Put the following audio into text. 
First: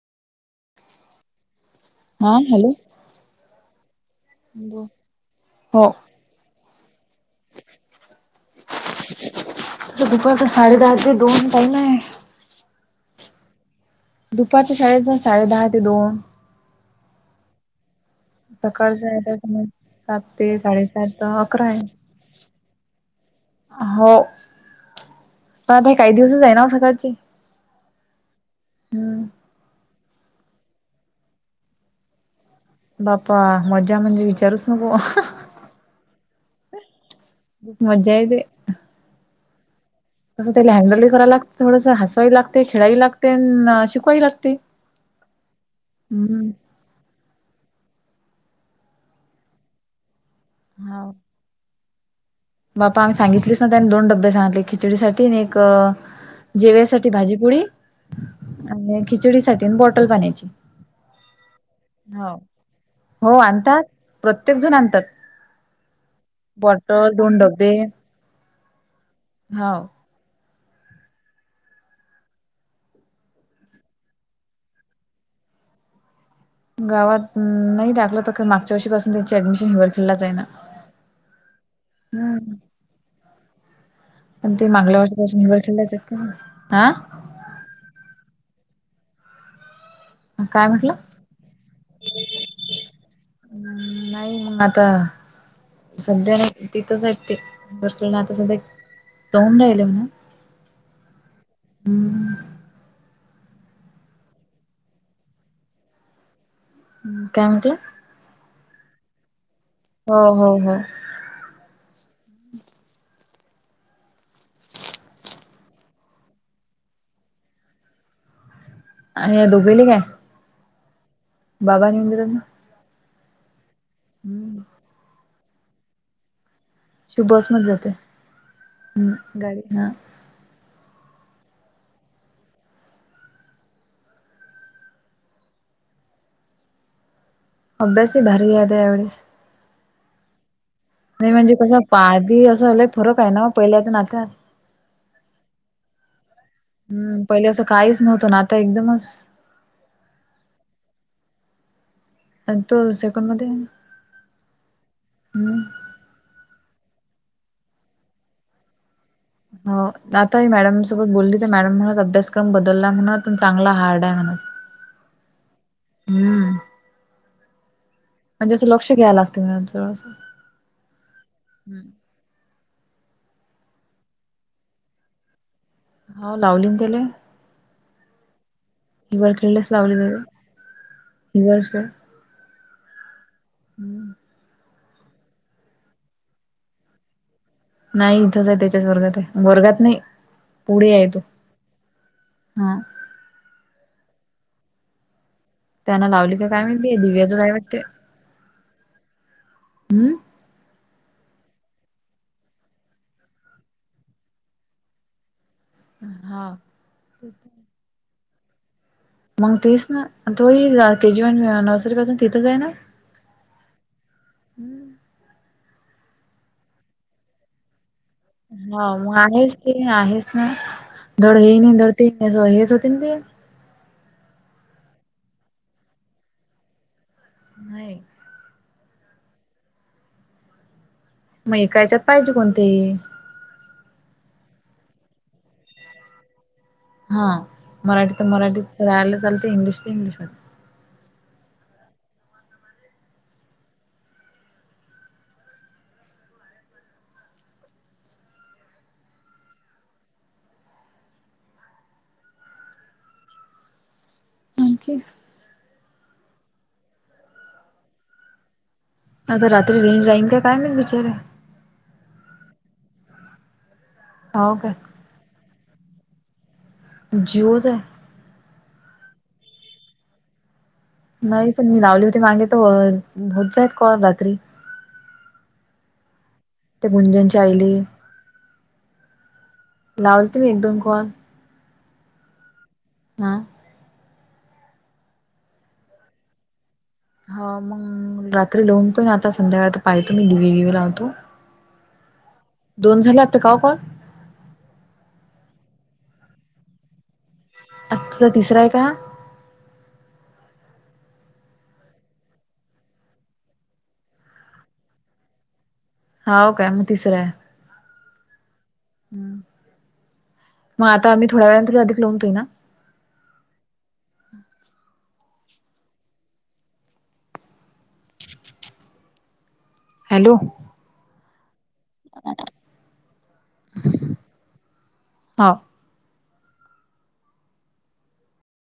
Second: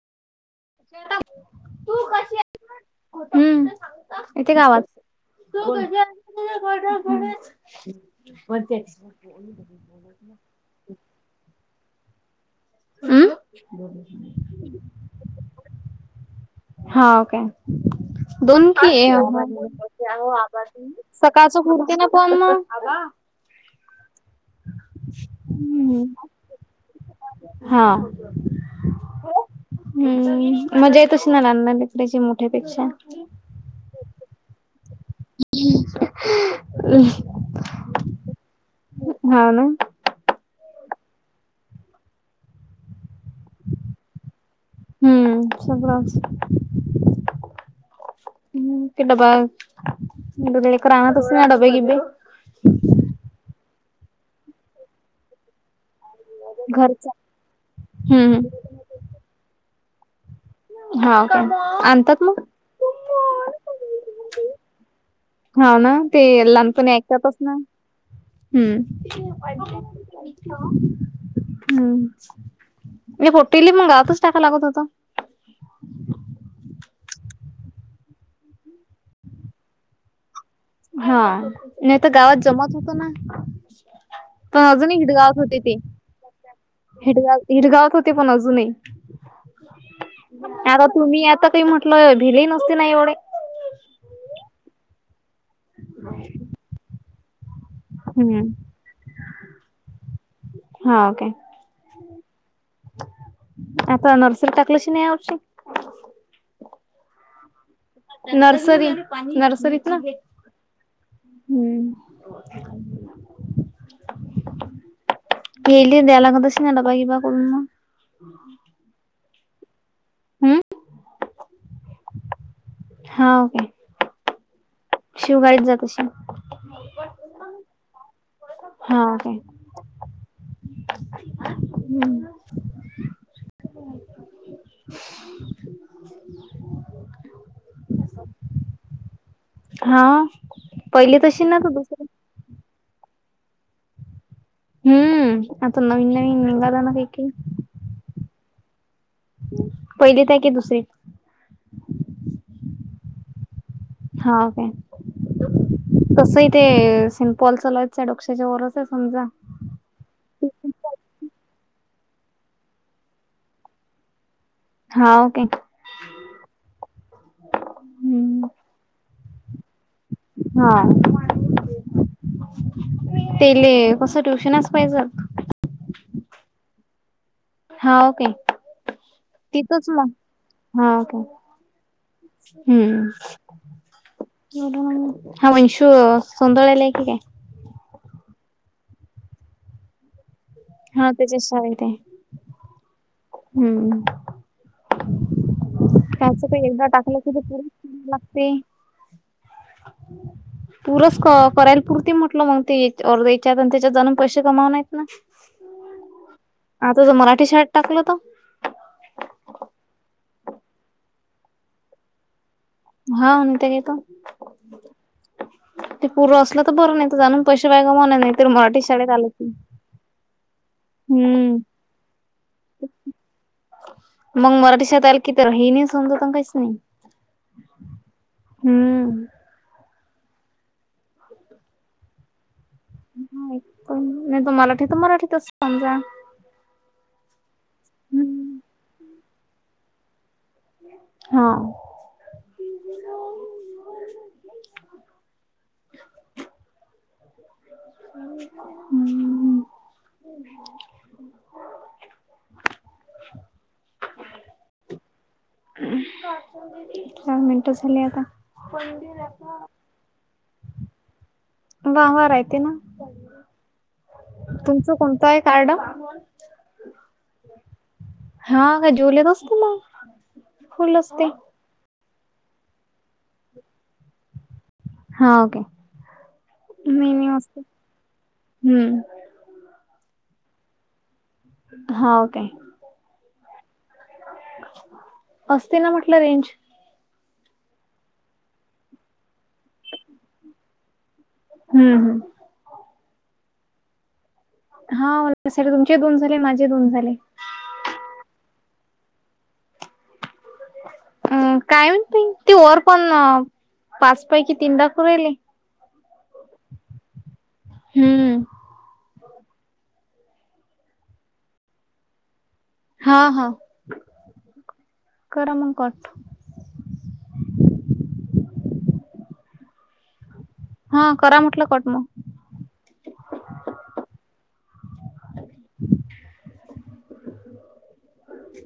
[inaudible] तू हा कशी yes hello ना, खोटं खोटं सागता इथे गावाच [unintelligible] हो. [unintelligible] होते होऊ दे. दुपारच्या, साडेदहा ते दोन टाईम, हाय. अमं. दुपारच्या शाळेचा जा, साडे दहा ते दोन. हाव, काय? दोन सकाळचा की, आहे त्या सात ते [unintelligible] साडेसात सकाळचं पुुरते पण मग. हाव, जाऊदे, बाई काही दिवसच आहे ना सकाळची. हां. हम्म. हम् मजा येतशीना लहान लहान लेकराची मोठ्या पेक्षा बाप्पा मज्जा म्हणजे विचारुस नको खूप मज्जा येते. हा ना तसं त्याला हँडलही करायला लागत थोडं हसवावी लागते, खेळावी लागते आणि शिकवावी लागते हम्म सगळं असतं हम्म हा [unintelligible] [unintelligible] बापा आम्ही सांगितलेच ना त्याने दोन डबे सांगितले खिचडीसाठी आणि एक जेव्यासाठी घरचा भाजीपुडी हम्म आणि खिचडी साठी बॉटल बनायची हा आणतात मग हो आणतात प्रत्येक जण आणतात हाव ना ते लहानपणी बॉटल दोन ऐकाततच डब्बे हम्म हम हाव. [unintelligible] मग गावातच कसा लागत होता गावात नाही टाकलं तर मागच्या वर्षीपासून त्यांची ऍडमिशन हिवर खेडलाच आहे ना हा न तर गावात हम्म जमत होत ना पण प ते अजून मागल्या हिटगावात वर्षीपासून होती ते हिवरखेडलाच आहेत का हा हिटगाव हिटगावात होते पण अजूनही काय आता म्हटलं? तुम्ही आता काही म्हटल भिले नसते ना एवढे नाही मग आता सध्या तिथंच आहेत ते व आता हम्म सध्या तों राहिल म्ह ना हा ओके हम् आता नर्सरी टकलेशी नि या वर्षी काय म्हटलं नर्सरी, नर्सरी हो, हो, हो हम्म हेली द्याय लागत अस डबा, इबा करून मग [unintelligible] आणि या दोघैली काय हम्म बाबानी मंदर [unintelligible] म हा ओके हम्म शिवगााडीच जात अशील शिव बस मत जाते हम् गाडी ना हम्म अभ्यास ही भारी आता या वेळेस हा पहिली नाही तशी म्हणजे ना तू कसं दुसरी पादी असं झालंय फरक आहे ना पहिल्या तर नात्यात हम्म आता नवीन नवीनंगदा ना हम्म काही पहिले असं काहीच नव्हतं ना आता एकदमच पहिलीत आहे की दुसरी आणि तो सेकंड मध्ये हा ओके हम्म तसही ते सेंट पॉल चलावायचं डक्षाच्या वरच आहे समजा हो आता हे मॅडम सोबत बोलली तर मॅडम म्हणत अभ्यासक्रम बदलला म्हणत चांगला हार्ड आहे म्हणत. हाव काय. हम्म, हम्म म्हणजे असं लक्ष घ्याय लागतील म हा. तेले कस ट्युशनच पाहिजेत. हा लावलीन त्याले. हाव काय हिवरखेळलेच तिथच लावली म त्याले हाव काय. हिवरखेळ हम्म. हा वंशु सोंदळ्याला आहे की काय? नाही इथंच आहे त्याच्याच वर्गात आहे वर्गात नाही पुढे आहे हा तो. त्याच्या शाळेत आहे हा. हम्म. त्यांना लावली त्याच का काय एकदा माहिती टाकल्या दिव्याचं की काय प वाटते [inaudible] लागते. [inaudible] पूरच क करायला पुरती म्हटल मग ते अरद याच्यात, त्याच्यात जाणून पैसे कमाव आहेत ना. हा. आता जर मराठी शाळेत टाकलत. मग तेसना तोही के, जी, वान, नर्सरी पासून तिथंच आहे ना. हा ते एक [unintelligible] ते पूर असल तर बर नाही तर जाणून पैसे वाया गमवण येनेन आहे. हा मग आहेच ते आहेच नाही धड हम्म हे नाही धड ती नाही हेच होतेन ते. मग मराठी शाळेत आला की तर हे नाही समजाता काहीच नाही. नाही. हम्म. मग ऐका ह्याचात पाहिजे कोणतही. नाहीतर पण नाही तर मराठी तर मराठीतच समजा. हा मराठी तर मराठी राहायला चालत इंग्लिश ते इंग्लिश होते. हा.. [unintelligible] हम्म.. आणखी? हा चार मिनटं झाले आता आता रात्री रेंज जाईन का? काय माहित विचारे. वा वा राहते ना, हो काय तुमच कोणत आहे कार्ड? जि ओ च आहे. हा का जि ओ ले तर असते मग. फुल असते नाही पण मी लावली होती मागे त होत जात कॉल रात्री. हाव काय [inaudible] त्या मी गुंजनच्या आईले हम्म. लावलते मी एक, दोन कॉल. हा व काय. हा [inaudible] असते ना म्हटलं रेंज. हाव का मग रात्री लावून पण आता संध्याकाळ तर पाहतो मी दिवे, गिवे लावतो. हम्मं हम्मं दोन झाले आंता कांव पणं हां तुमचे दोन झाले माझे दोन झाले. आजचं तिसरं आहे कां हां अंम कायं माहिती वरं पणं पांच पैकी तीनं दाकूंण राहिले. हांव कायं मंग तिसरं आहे. हम्म हं मंग आंता मी थोड्यां वेळां नं तरी अधिक लावूंन पाहिन हां हां करां मंग कॉल. हॅलो हां करां म्हटलं कंट मंग. हांव [unintelligible] [unintelligible]